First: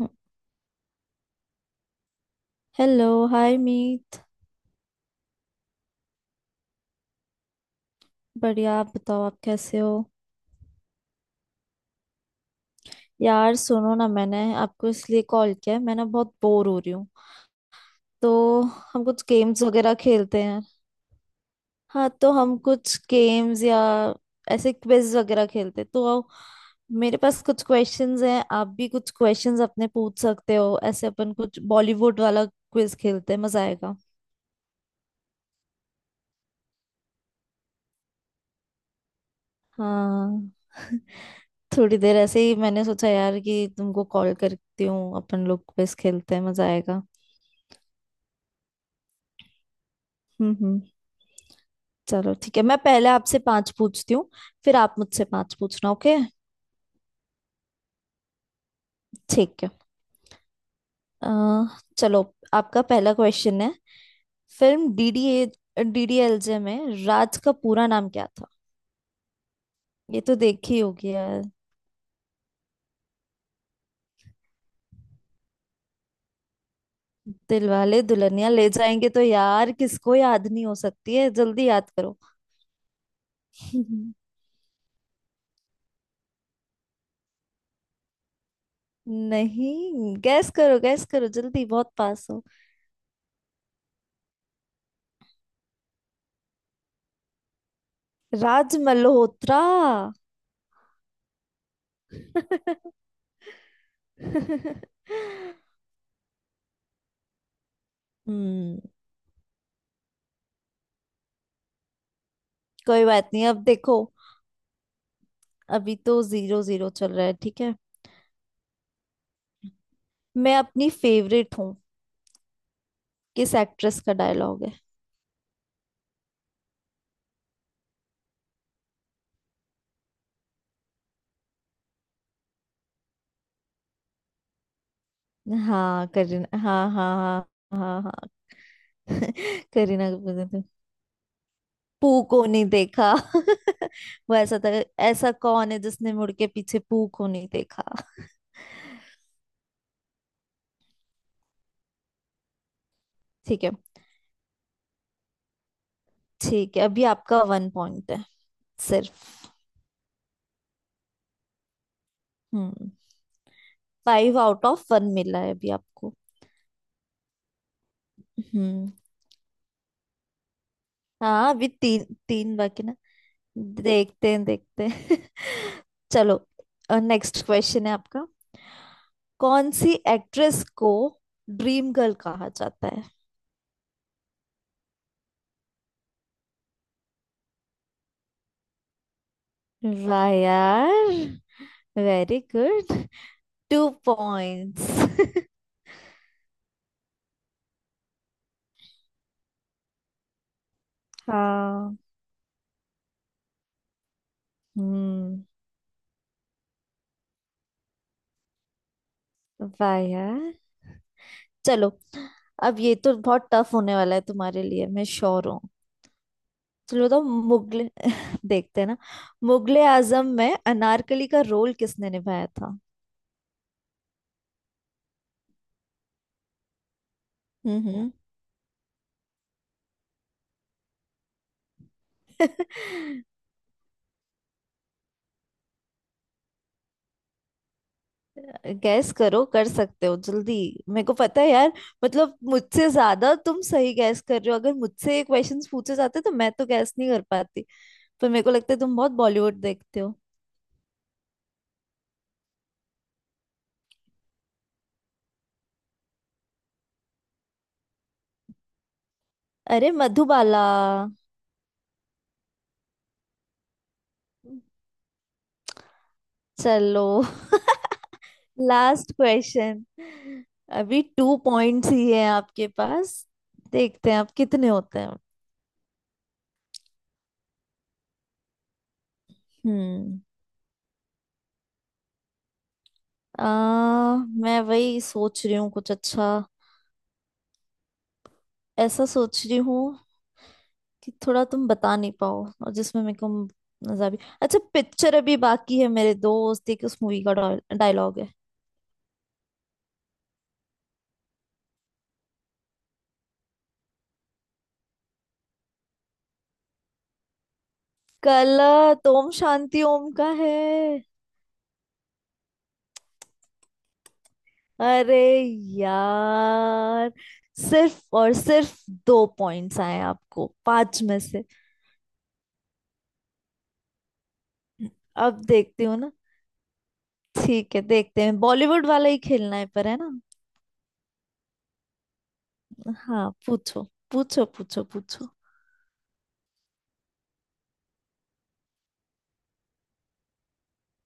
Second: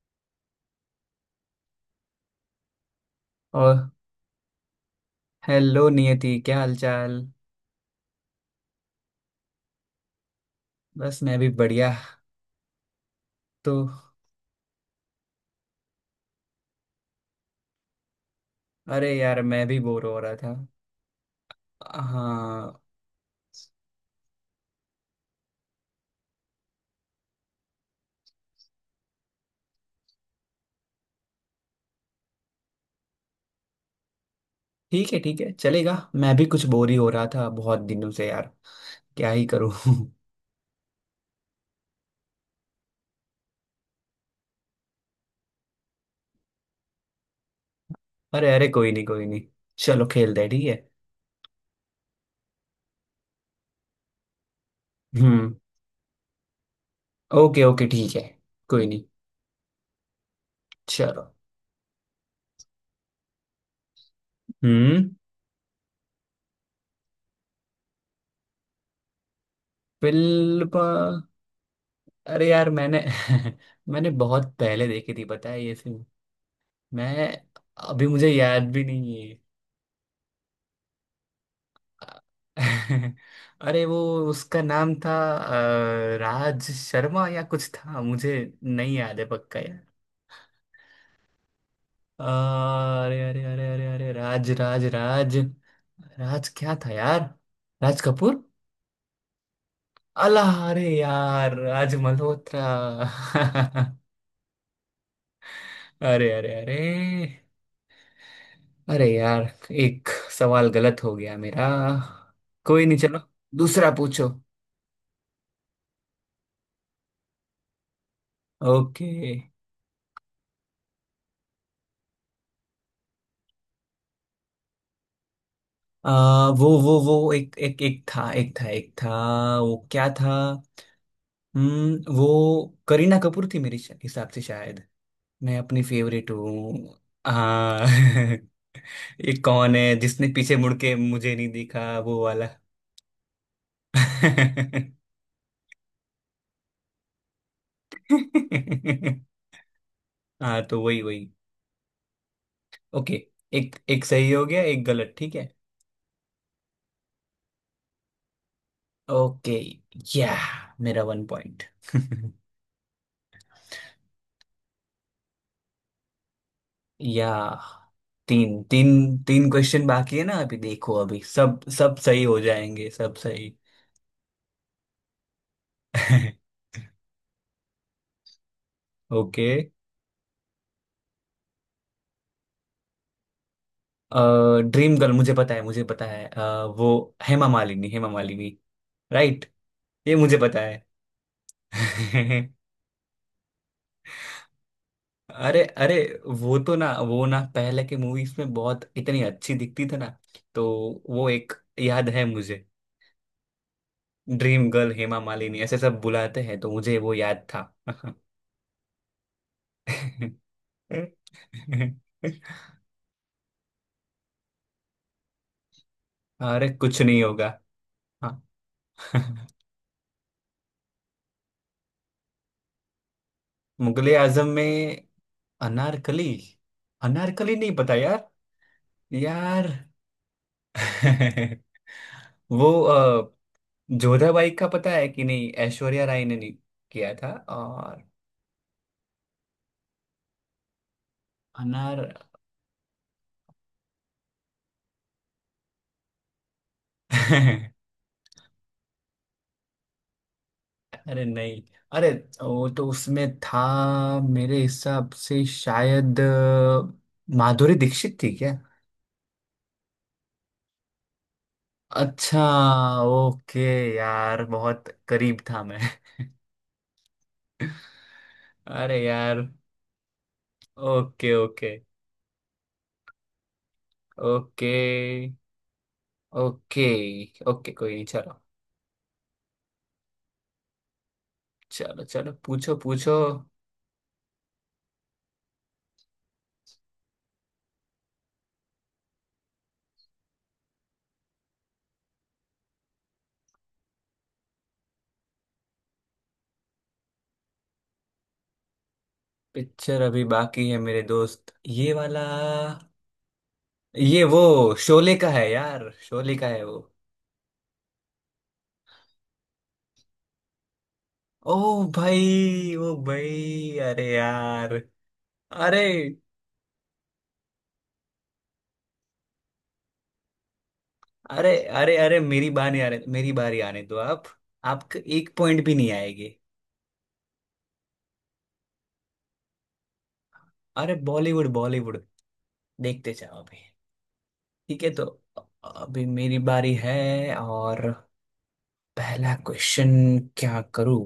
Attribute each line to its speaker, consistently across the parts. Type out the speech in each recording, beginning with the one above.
Speaker 1: हम्म, hello hi
Speaker 2: और
Speaker 1: Meet.
Speaker 2: Hello Niyati, क्या हालचाल।
Speaker 1: बढ़िया, आप बताओ, आप कैसे हो?
Speaker 2: बस मैं भी बढ़िया।
Speaker 1: यार
Speaker 2: तो
Speaker 1: सुनो ना, मैंने आपको इसलिए कॉल किया है, मैं ना बहुत बोर हो रही हूँ। तो हम
Speaker 2: अरे
Speaker 1: कुछ
Speaker 2: यार,
Speaker 1: गेम्स
Speaker 2: मैं भी
Speaker 1: वगैरह
Speaker 2: बोर हो रहा
Speaker 1: खेलते
Speaker 2: था।
Speaker 1: हैं। हाँ तो हम
Speaker 2: हाँ।
Speaker 1: कुछ गेम्स या ऐसे क्विज वगैरह खेलते हैं, तो आओ, मेरे पास कुछ क्वेश्चंस हैं, आप भी कुछ क्वेश्चंस अपने पूछ सकते हो। ऐसे अपन कुछ बॉलीवुड वाला क्विज खेलते हैं, मजा आएगा।
Speaker 2: ठीक है, ठीक है, चलेगा। मैं भी कुछ बोर ही हो रहा था बहुत दिनों से, यार। क्या ही करूँ।
Speaker 1: हाँ, थोड़ी देर ऐसे ही मैंने सोचा यार कि तुमको कॉल करती हूँ, अपन लोग क्विज खेलते हैं, मजा आएगा।
Speaker 2: अरे, अरे, कोई नहीं, कोई नहीं। चलो, खेलते हैं। ठीक है।
Speaker 1: हम्म। चलो ठीक है, मैं पहले आपसे पांच पूछती हूँ, फिर आप मुझसे
Speaker 2: हम्म।
Speaker 1: पांच पूछना। ओके,
Speaker 2: ओके, ओके, ठीक है। कोई नहीं,
Speaker 1: ठीक है। अ,
Speaker 2: चलो।
Speaker 1: चलो, आपका पहला क्वेश्चन है, फिल्म
Speaker 2: हम्म।
Speaker 1: डीडीएलजे में राज का पूरा नाम क्या था? ये तो
Speaker 2: फिल्म
Speaker 1: देखी
Speaker 2: पा-
Speaker 1: होगी यार।
Speaker 2: अरे यार, मैंने मैंने बहुत पहले देखी थी, पता है ये फिल्म। मैं
Speaker 1: दिलवाले
Speaker 2: अभी, मुझे
Speaker 1: दुल्हनिया ले
Speaker 2: याद भी
Speaker 1: जाएंगे, तो
Speaker 2: नहीं।
Speaker 1: यार किसको याद नहीं हो सकती है, जल्दी याद करो।
Speaker 2: अरे वो, उसका नाम था राज शर्मा या कुछ था, मुझे नहीं याद है पक्का, यार।
Speaker 1: नहीं, गैस करो गैस करो जल्दी, बहुत
Speaker 2: अ,
Speaker 1: पास हो।
Speaker 2: अरे, अरे, अरे, अरे, अरे, राज, राज, राज। राज क्या था यार? राज कपूर।
Speaker 1: राज मल्होत्रा।
Speaker 2: अल्लाह! अरे यार, राज मल्होत्रा! अरे, अरे, अरे।
Speaker 1: हम्म।
Speaker 2: अरे यार, एक सवाल गलत हो गया मेरा। कोई नहीं,
Speaker 1: कोई
Speaker 2: चलो।
Speaker 1: बात नहीं, अब
Speaker 2: दूसरा
Speaker 1: देखो,
Speaker 2: पूछो।
Speaker 1: अभी तो जीरो जीरो चल रहा है, ठीक है।
Speaker 2: ओके।
Speaker 1: मैं अपनी फेवरेट हूँ, किस एक्ट्रेस का डायलॉग है?
Speaker 2: वो एक एक एक था एक था एक था वो क्या था? हम्म, वो करीना कपूर थी मेरे हिसाब से, शायद। मैं अपनी
Speaker 1: हाँ
Speaker 2: फेवरेट
Speaker 1: करीना,
Speaker 2: हूँ।
Speaker 1: हाँ हाँ हाँ,
Speaker 2: हाँ।
Speaker 1: हाँ हाँ।
Speaker 2: ये कौन है
Speaker 1: करीना
Speaker 2: जिसने
Speaker 1: कपूर ने
Speaker 2: पीछे
Speaker 1: तो
Speaker 2: मुड़ के मुझे नहीं दिखा,
Speaker 1: पू
Speaker 2: वो
Speaker 1: को
Speaker 2: वाला?
Speaker 1: नहीं देखा, वो ऐसा था। ऐसा कौन है जिसने मुड़ के पीछे पू को नहीं देखा?
Speaker 2: हाँ तो वही, वही। ओके।
Speaker 1: ठीक है,
Speaker 2: एक एक सही हो गया, एक गलत। ठीक है।
Speaker 1: ठीक है। अभी आपका वन पॉइंट है, सिर्फ।
Speaker 2: ओके। या, मेरा one point!
Speaker 1: Hmm. Five out of one मिला है अभी आपको।
Speaker 2: या, तीन
Speaker 1: हम्म,
Speaker 2: तीन तीन क्वेश्चन बाकी है ना? अभी देखो, अभी
Speaker 1: हाँ
Speaker 2: सब
Speaker 1: अभी
Speaker 2: सब
Speaker 1: तीन
Speaker 2: सही हो
Speaker 1: तीन बाकी
Speaker 2: जाएंगे,
Speaker 1: ना,
Speaker 2: सब सही।
Speaker 1: देखते हैं देखते हैं। चलो, नेक्स्ट क्वेश्चन है आपका,
Speaker 2: ओके।
Speaker 1: कौन सी एक्ट्रेस को ड्रीम गर्ल कहा जाता है?
Speaker 2: ड्रीम गर्ल मुझे पता है, मुझे पता है। वो हेमा मालिनी, हेमा मालिनी। राइट। ये
Speaker 1: वाह
Speaker 2: मुझे पता है।
Speaker 1: यार, वेरी गुड, टू पॉइंट्स।
Speaker 2: अरे, अरे। वो तो ना, वो ना, पहले के मूवीज में बहुत, इतनी अच्छी दिखती थी ना। तो वो एक,
Speaker 1: हाँ।
Speaker 2: याद है मुझे। ड्रीम गर्ल हेमा
Speaker 1: हम्म।
Speaker 2: मालिनी ऐसे सब बुलाते हैं, तो मुझे वो याद था।
Speaker 1: वाह यार। चलो, अब ये तो बहुत टफ होने वाला है तुम्हारे लिए, मैं श्योर हूँ।
Speaker 2: अरे कुछ
Speaker 1: चलो तो,
Speaker 2: नहीं होगा।
Speaker 1: मुगले
Speaker 2: हाँ।
Speaker 1: देखते हैं ना, मुगले आजम में अनारकली का रोल किसने निभाया था?
Speaker 2: मुगले आजम में अनारकली, अनारकली नहीं पता
Speaker 1: हम्म।
Speaker 2: यार। यार। वो जोधाबाई का पता है कि नहीं, ऐश्वर्या राय ने नहीं किया था, और
Speaker 1: गैस करो, कर सकते हो जल्दी। मेरे को पता है यार,
Speaker 2: अनार
Speaker 1: मतलब मुझसे ज्यादा तुम सही गैस कर रहे हो, अगर मुझसे ये क्वेश्चंस पूछे जाते तो मैं तो गैस नहीं कर पाती। पर मेरे को लगता है तुम बहुत बॉलीवुड देखते हो।
Speaker 2: अरे नहीं। अरे, वो तो उसमें था, मेरे हिसाब से शायद माधुरी दीक्षित थी।
Speaker 1: अरे, मधुबाला।
Speaker 2: अच्छा। ओके। यार बहुत करीब था मैं।
Speaker 1: चलो,
Speaker 2: अरे
Speaker 1: लास्ट
Speaker 2: यार।
Speaker 1: क्वेश्चन। अभी
Speaker 2: ओके,
Speaker 1: टू
Speaker 2: ओके,
Speaker 1: पॉइंट्स ही है आपके पास, देखते हैं आप कितने
Speaker 2: ओके,
Speaker 1: होते हैं।
Speaker 2: ओके, ओके, कोई नहीं, चलो।
Speaker 1: हम्म।
Speaker 2: चलो, चलो, पूछो, पूछो।
Speaker 1: आ, मैं वही सोच रही हूँ कुछ अच्छा, ऐसा सोच रही हूँ कि थोड़ा तुम बता नहीं पाओ और जिसमें मेरे को मजा भी। अच्छा, पिक्चर अभी बाकी है मेरे दोस्त, एक उस मूवी का डायलॉग है।
Speaker 2: पिक्चर अभी बाकी है मेरे दोस्त, ये वाला। ये वो शोले का है यार, शोले का है वो।
Speaker 1: कल ओम शांति ओम का है।
Speaker 2: ओ भाई, ओ भाई, अरे यार।
Speaker 1: अरे
Speaker 2: अरे,
Speaker 1: यार, सिर्फ और सिर्फ दो पॉइंट्स आए आपको पांच में से।
Speaker 2: अरे, अरे, अरे, मेरी बारी आने दो आप। आपका एक
Speaker 1: अब
Speaker 2: पॉइंट भी
Speaker 1: देखती
Speaker 2: नहीं
Speaker 1: हूँ ना,
Speaker 2: आएगी।
Speaker 1: ठीक है देखते हैं। बॉलीवुड वाला ही खेलना है पर, है ना।
Speaker 2: अरे बॉलीवुड, बॉलीवुड, देखते
Speaker 1: हाँ
Speaker 2: जाओ अभी।
Speaker 1: पूछो, पूछो
Speaker 2: ठीक
Speaker 1: पूछो
Speaker 2: है, तो
Speaker 1: पूछो।
Speaker 2: अभी मेरी बारी है। और पहला क्वेश्चन, क्या करूं?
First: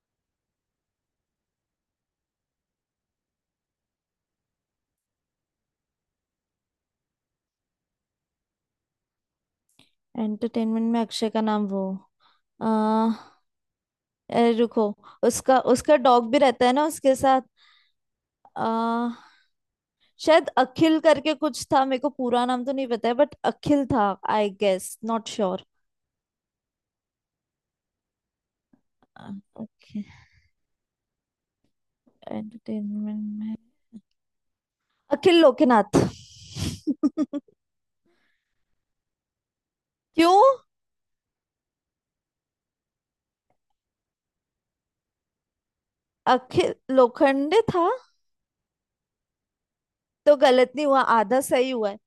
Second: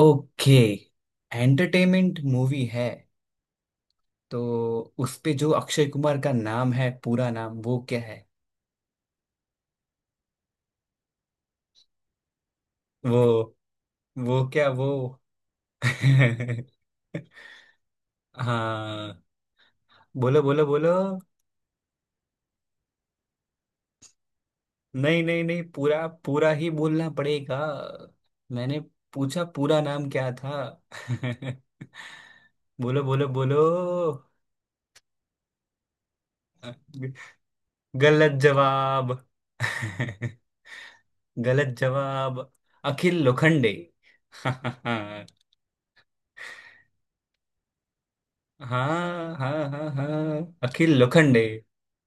Speaker 2: ओके। एंटरटेनमेंट मूवी है, तो उस पे जो अक्षय कुमार का नाम है, पूरा नाम, वो क्या है?
Speaker 1: एंटरटेनमेंट में अक्षय का नाम, वो
Speaker 2: वो वो
Speaker 1: अरे
Speaker 2: क्या
Speaker 1: रुको,
Speaker 2: वो?
Speaker 1: उसका उसका डॉग भी रहता है ना उसके साथ।
Speaker 2: हाँ
Speaker 1: आ,
Speaker 2: बोलो,
Speaker 1: शायद
Speaker 2: बोलो, बोलो।
Speaker 1: अखिल करके कुछ था, मेरे को पूरा नाम तो नहीं पता है, बट अखिल था। आई गेस,
Speaker 2: नहीं,
Speaker 1: नॉट
Speaker 2: नहीं, नहीं,
Speaker 1: श्योर।
Speaker 2: पूरा पूरा ही बोलना पड़ेगा। मैंने पूछा, पूरा
Speaker 1: ओके,
Speaker 2: नाम क्या था। बोलो,
Speaker 1: एंटरटेनमेंट
Speaker 2: बोलो,
Speaker 1: में
Speaker 2: बोलो।
Speaker 1: अखिल लोकनाथ।
Speaker 2: गलत जवाब।
Speaker 1: क्यों?
Speaker 2: गलत जवाब। अखिल लोखंडे। हाँ।
Speaker 1: अखिल लोखंडे था।
Speaker 2: हाँ, हाँ,
Speaker 1: तो
Speaker 2: हाँ,
Speaker 1: गलत नहीं
Speaker 2: अखिल
Speaker 1: हुआ, आधा
Speaker 2: लोखंडे।
Speaker 1: सही हुआ है,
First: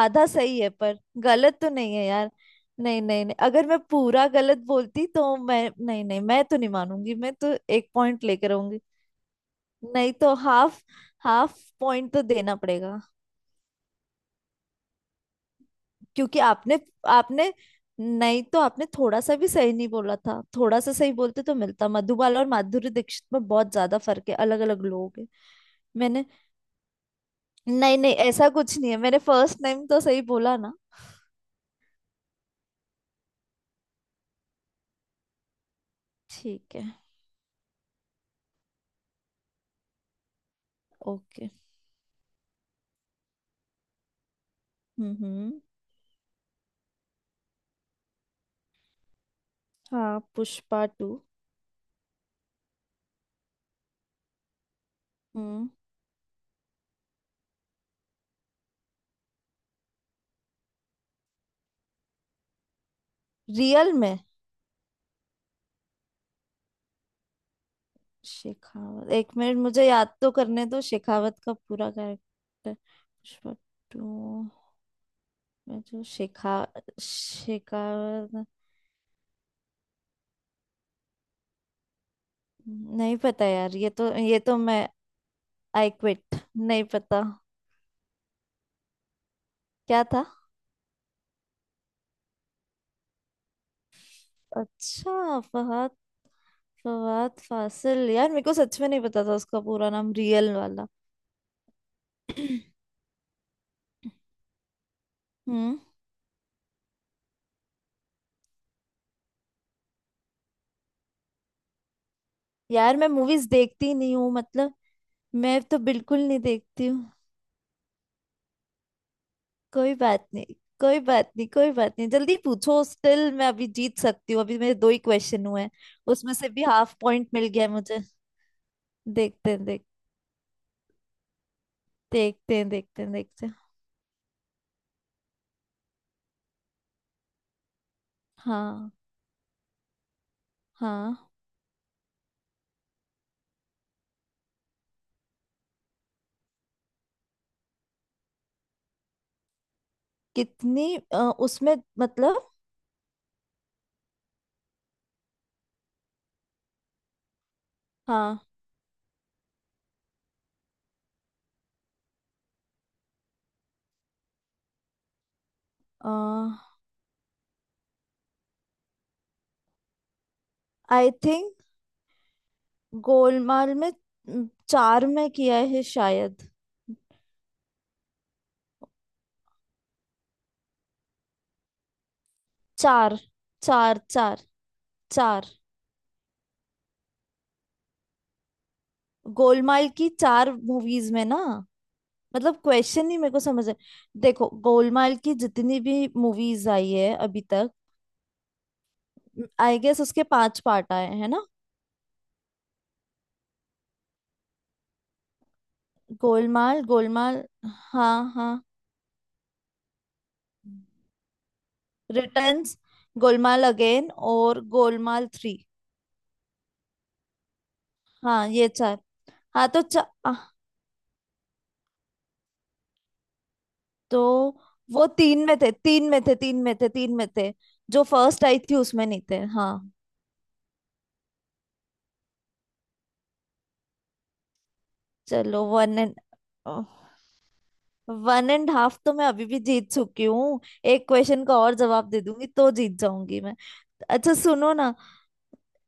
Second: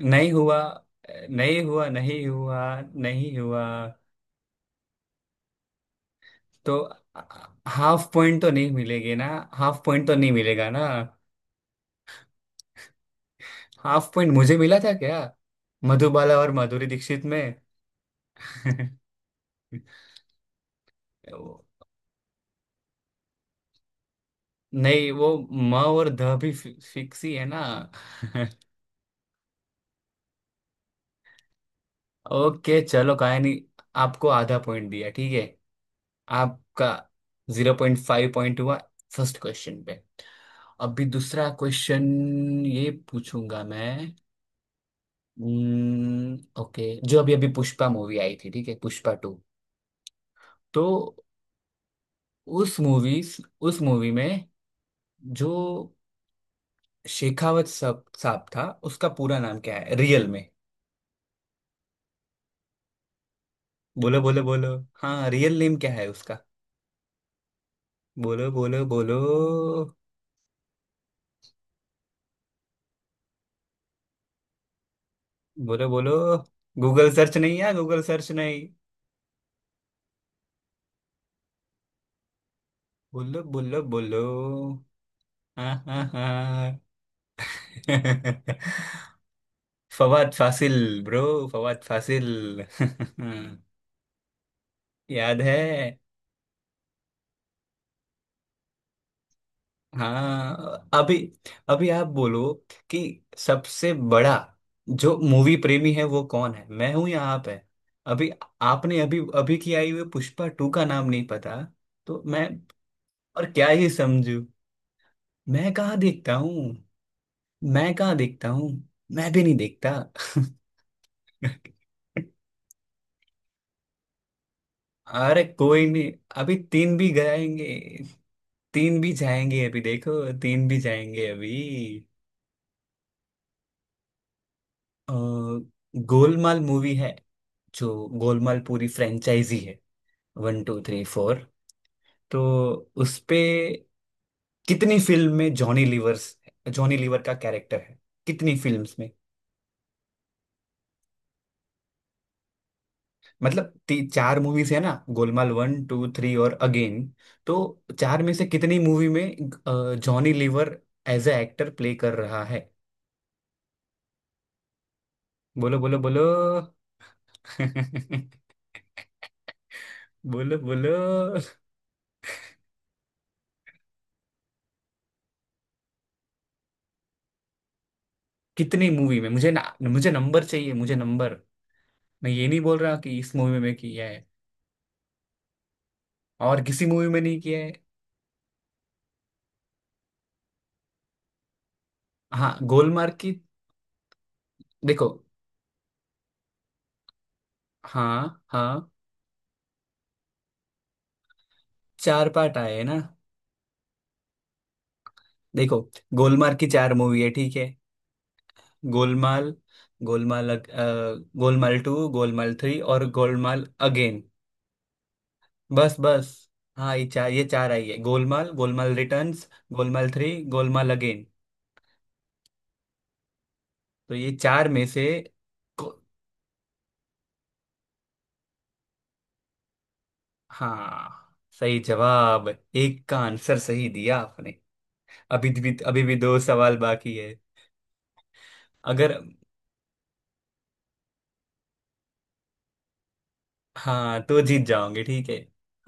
Speaker 1: आधा
Speaker 2: नहीं हुआ,
Speaker 1: सही है पर, गलत
Speaker 2: नहीं
Speaker 1: तो
Speaker 2: हुआ,
Speaker 1: नहीं है
Speaker 2: नहीं
Speaker 1: यार।
Speaker 2: हुआ,
Speaker 1: नहीं नहीं नहीं,
Speaker 2: नहीं हुआ।
Speaker 1: अगर मैं पूरा गलत बोलती तो मैं, नहीं नहीं, मैं तो नहीं
Speaker 2: तो
Speaker 1: मानूंगी, मैं तो एक
Speaker 2: हाफ
Speaker 1: पॉइंट
Speaker 2: पॉइंट तो
Speaker 1: लेकर
Speaker 2: नहीं
Speaker 1: आऊंगी।
Speaker 2: मिलेगी ना? हाफ पॉइंट
Speaker 1: नहीं
Speaker 2: तो नहीं
Speaker 1: तो
Speaker 2: मिलेगा
Speaker 1: हाफ,
Speaker 2: ना?
Speaker 1: हाफ पॉइंट तो देना पड़ेगा।
Speaker 2: हाफ पॉइंट मुझे मिला था क्या, मधुबाला
Speaker 1: क्योंकि
Speaker 2: और
Speaker 1: आपने
Speaker 2: माधुरी दीक्षित
Speaker 1: आपने
Speaker 2: में?
Speaker 1: नहीं तो आपने थोड़ा सा भी सही नहीं बोला था, थोड़ा सा सही बोलते तो
Speaker 2: वो-
Speaker 1: मिलता। मधुबाला और माधुरी दीक्षित में बहुत ज्यादा फर्क है, अलग अलग
Speaker 2: नहीं,
Speaker 1: लोग हैं।
Speaker 2: वो म और
Speaker 1: मैंने
Speaker 2: ध भी फिक्स ही है ना?
Speaker 1: नहीं नहीं, ऐसा कुछ नहीं है, मैंने फर्स्ट नेम तो सही बोला ना।
Speaker 2: ओके चलो, काय नहीं। आपको आधा पॉइंट दिया, ठीक है।
Speaker 1: ठीक है।
Speaker 2: आपका 0.5 पॉइंट हुआ फर्स्ट क्वेश्चन पे। अभी दूसरा
Speaker 1: ओके।
Speaker 2: क्वेश्चन ये पूछूंगा मैं।
Speaker 1: हम्म।
Speaker 2: ओके। जो अभी अभी पुष्पा मूवी आई थी, ठीक है, पुष्पा टू।
Speaker 1: हाँ पुष्पा
Speaker 2: तो
Speaker 1: टू।
Speaker 2: उस मूवी उस मूवी में जो
Speaker 1: हम्म।
Speaker 2: शेखावत साहब साहब था, उसका पूरा नाम क्या है रियल में?
Speaker 1: रियल में?
Speaker 2: बोलो, बोलो, बोलो। हाँ, रियल नेम क्या है उसका? बोलो, बोलो,
Speaker 1: शेखावत,
Speaker 2: बोलो,
Speaker 1: एक मिनट मुझे याद तो करने दो, शेखावत का पूरा कैरेक्टर, पुष्पा टू। मैं
Speaker 2: बोलो,
Speaker 1: जो
Speaker 2: बोलो।
Speaker 1: शिखा
Speaker 2: गूगल सर्च नहीं है,
Speaker 1: शिखा,
Speaker 2: गूगल सर्च नहीं।
Speaker 1: नहीं
Speaker 2: बोलो,
Speaker 1: पता यार,
Speaker 2: बोलो,
Speaker 1: ये तो
Speaker 2: बोलो।
Speaker 1: ये तो मैं,
Speaker 2: हाँ,
Speaker 1: आई
Speaker 2: हाँ,
Speaker 1: क्विट,
Speaker 2: हाँ।
Speaker 1: नहीं पता। क्या था?
Speaker 2: फवाद फासिल ब्रो, फवाद फासिल।
Speaker 1: अच्छा
Speaker 2: याद है।
Speaker 1: फहद, फवाद फासिल। यार मेरे को सच में नहीं पता था उसका पूरा नाम रियल वाला।
Speaker 2: हाँ, अभी अभी आप बोलो कि सबसे बड़ा जो मूवी
Speaker 1: हम्म।
Speaker 2: प्रेमी है, वो कौन है? मैं हूं या आप है? अभी आपने अभी अभी की आई हुई पुष्पा टू का नाम नहीं पता, तो मैं
Speaker 1: यार, मैं मूवीज
Speaker 2: और क्या ही
Speaker 1: देखती नहीं हूँ,
Speaker 2: समझू।
Speaker 1: मतलब मैं
Speaker 2: मैं
Speaker 1: तो
Speaker 2: कहाँ
Speaker 1: बिल्कुल
Speaker 2: देखता
Speaker 1: नहीं
Speaker 2: हूँ,
Speaker 1: देखती हूँ।
Speaker 2: मैं कहाँ देखता हूँ? मैं भी नहीं देखता।
Speaker 1: कोई बात नहीं, कोई बात नहीं कोई बात नहीं, जल्दी पूछो, स्टिल मैं अभी जीत सकती हूँ, अभी मेरे दो ही
Speaker 2: अरे
Speaker 1: क्वेश्चन हुए हैं।
Speaker 2: कोई नहीं।
Speaker 1: उसमें से
Speaker 2: अभी
Speaker 1: भी हाफ
Speaker 2: तीन भी
Speaker 1: पॉइंट मिल गया
Speaker 2: गएंगे,
Speaker 1: है मुझे।
Speaker 2: तीन भी
Speaker 1: देखते
Speaker 2: जाएंगे
Speaker 1: हैं
Speaker 2: अभी,
Speaker 1: देखते हैं।
Speaker 2: देखो, तीन भी जाएंगे अभी।
Speaker 1: देखते हैं देखते हैं देखते हैं।
Speaker 2: अ, गोलमाल मूवी है, जो गोलमाल पूरी
Speaker 1: हाँ
Speaker 2: फ्रेंचाइजी है। वन, टू, थ्री,
Speaker 1: हाँ।
Speaker 2: फोर। तो उसपे कितनी फिल्म में, जॉनी लीवर का कैरेक्टर है, कितनी फिल्म्स में?
Speaker 1: कितनी, उसमें मतलब।
Speaker 2: मतलब चार मूवीज है ना, गोलमाल वन, टू, थ्री और अगेन। तो चार में
Speaker 1: हाँ
Speaker 2: से कितनी मूवी में Johnny Lever as a actor play कर रहा है? बोलो, बोलो, बोलो। बोलो, बोलो।
Speaker 1: आई थिंक गोलमाल में, चार में किया है शायद।
Speaker 2: कितनी मूवी में? मुझे नंबर चाहिए, मुझे नंबर। मैं ये नहीं बोल रहा
Speaker 1: चार
Speaker 2: कि इस मूवी में
Speaker 1: चार
Speaker 2: किया है
Speaker 1: चार चार
Speaker 2: और किसी मूवी में नहीं किया है।
Speaker 1: गोलमाल की चार मूवीज में ना,
Speaker 2: हाँ
Speaker 1: मतलब क्वेश्चन
Speaker 2: गोलमार्ग
Speaker 1: ही
Speaker 2: की।
Speaker 1: मेरे को समझ है। देखो,
Speaker 2: देखो।
Speaker 1: गोलमाल की जितनी भी मूवीज आई है अभी तक,
Speaker 2: हाँ, हाँ।
Speaker 1: आई गेस उसके पांच पार्ट आए हैं ना।
Speaker 2: चार पार्ट आए हैं ना? देखो, गोलमार्ग की
Speaker 1: गोलमाल,
Speaker 2: चार मूवी है,
Speaker 1: गोलमाल,
Speaker 2: ठीक है।
Speaker 1: हाँ हाँ,
Speaker 2: गोलमाल, गोलमाल अग- अ, Golmaal two, Golmaal
Speaker 1: returns,
Speaker 2: three और गोलमाल
Speaker 1: गोलमाल अगेन
Speaker 2: अगेन।
Speaker 1: और गोलमाल थ्री।
Speaker 2: बस, बस। हाँ, ये चार आई है:
Speaker 1: हाँ
Speaker 2: गोलमाल,
Speaker 1: ये
Speaker 2: गोलमाल
Speaker 1: चार।
Speaker 2: रिटर्न्स,
Speaker 1: हाँ तो
Speaker 2: गोलमाल थ्री,
Speaker 1: आह,
Speaker 2: गोलमाल अगेन। तो
Speaker 1: तो
Speaker 2: ये चार में से
Speaker 1: वो तीन में थे
Speaker 2: को-
Speaker 1: तीन में थे तीन में थे तीन में थे, जो फर्स्ट आई थी उसमें नहीं थे। हाँ।
Speaker 2: हाँ, सही जवाब। एक का आंसर सही दिया आपने। अभी
Speaker 1: चलो,
Speaker 2: भी
Speaker 1: वन
Speaker 2: अभी
Speaker 1: एंड,
Speaker 2: भी दो सवाल बाकी है।
Speaker 1: वन एंड हाफ,
Speaker 2: अगर
Speaker 1: तो मैं अभी भी जीत चुकी हूँ, एक क्वेश्चन का और जवाब दे दूंगी तो जीत जाऊंगी मैं।
Speaker 2: हाँ
Speaker 1: अच्छा
Speaker 2: तो जीत
Speaker 1: सुनो ना,
Speaker 2: जाओगे, ठीक है।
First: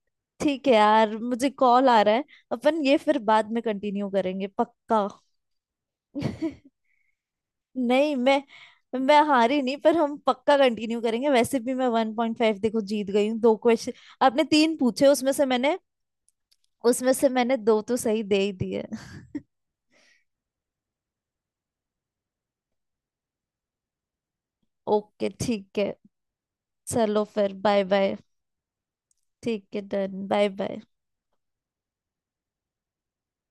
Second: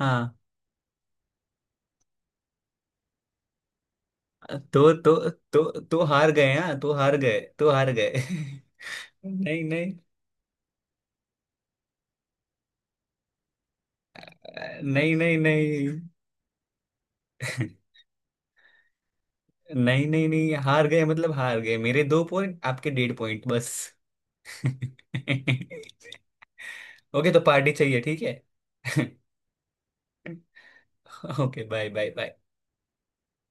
Speaker 2: हाँ
Speaker 1: ठीक है यार, मुझे कॉल आ रहा है, अपन ये फिर बाद में कंटिन्यू करेंगे,
Speaker 2: तो
Speaker 1: पक्का।
Speaker 2: तो तो तो हार गए, हाँ तो हार गए, तो हार
Speaker 1: नहीं,
Speaker 2: गए।
Speaker 1: मैं मैं हारी
Speaker 2: नहीं,
Speaker 1: नहीं,
Speaker 2: नहीं,
Speaker 1: पर हम पक्का कंटिन्यू करेंगे, वैसे भी मैं वन पॉइंट फाइव, देखो जीत गई हूँ, दो क्वेश्चन आपने तीन पूछे,
Speaker 2: नहीं,
Speaker 1: उसमें
Speaker 2: नहीं,
Speaker 1: से मैंने
Speaker 2: नहीं।
Speaker 1: उसमें से मैंने दो तो सही दे ही दिए।
Speaker 2: नहीं, नहीं, नहीं, हार गए मतलब हार गए। मेरे दो पॉइंट, आपके 1.5 पॉइंट, बस।
Speaker 1: ओके ठीक है, चलो
Speaker 2: ओके तो
Speaker 1: फिर
Speaker 2: पार्टी
Speaker 1: बाय
Speaker 2: चाहिए,
Speaker 1: बाय।
Speaker 2: ठीक है।
Speaker 1: ठीक है, done, bye bye.
Speaker 2: Okay, bye, bye, bye.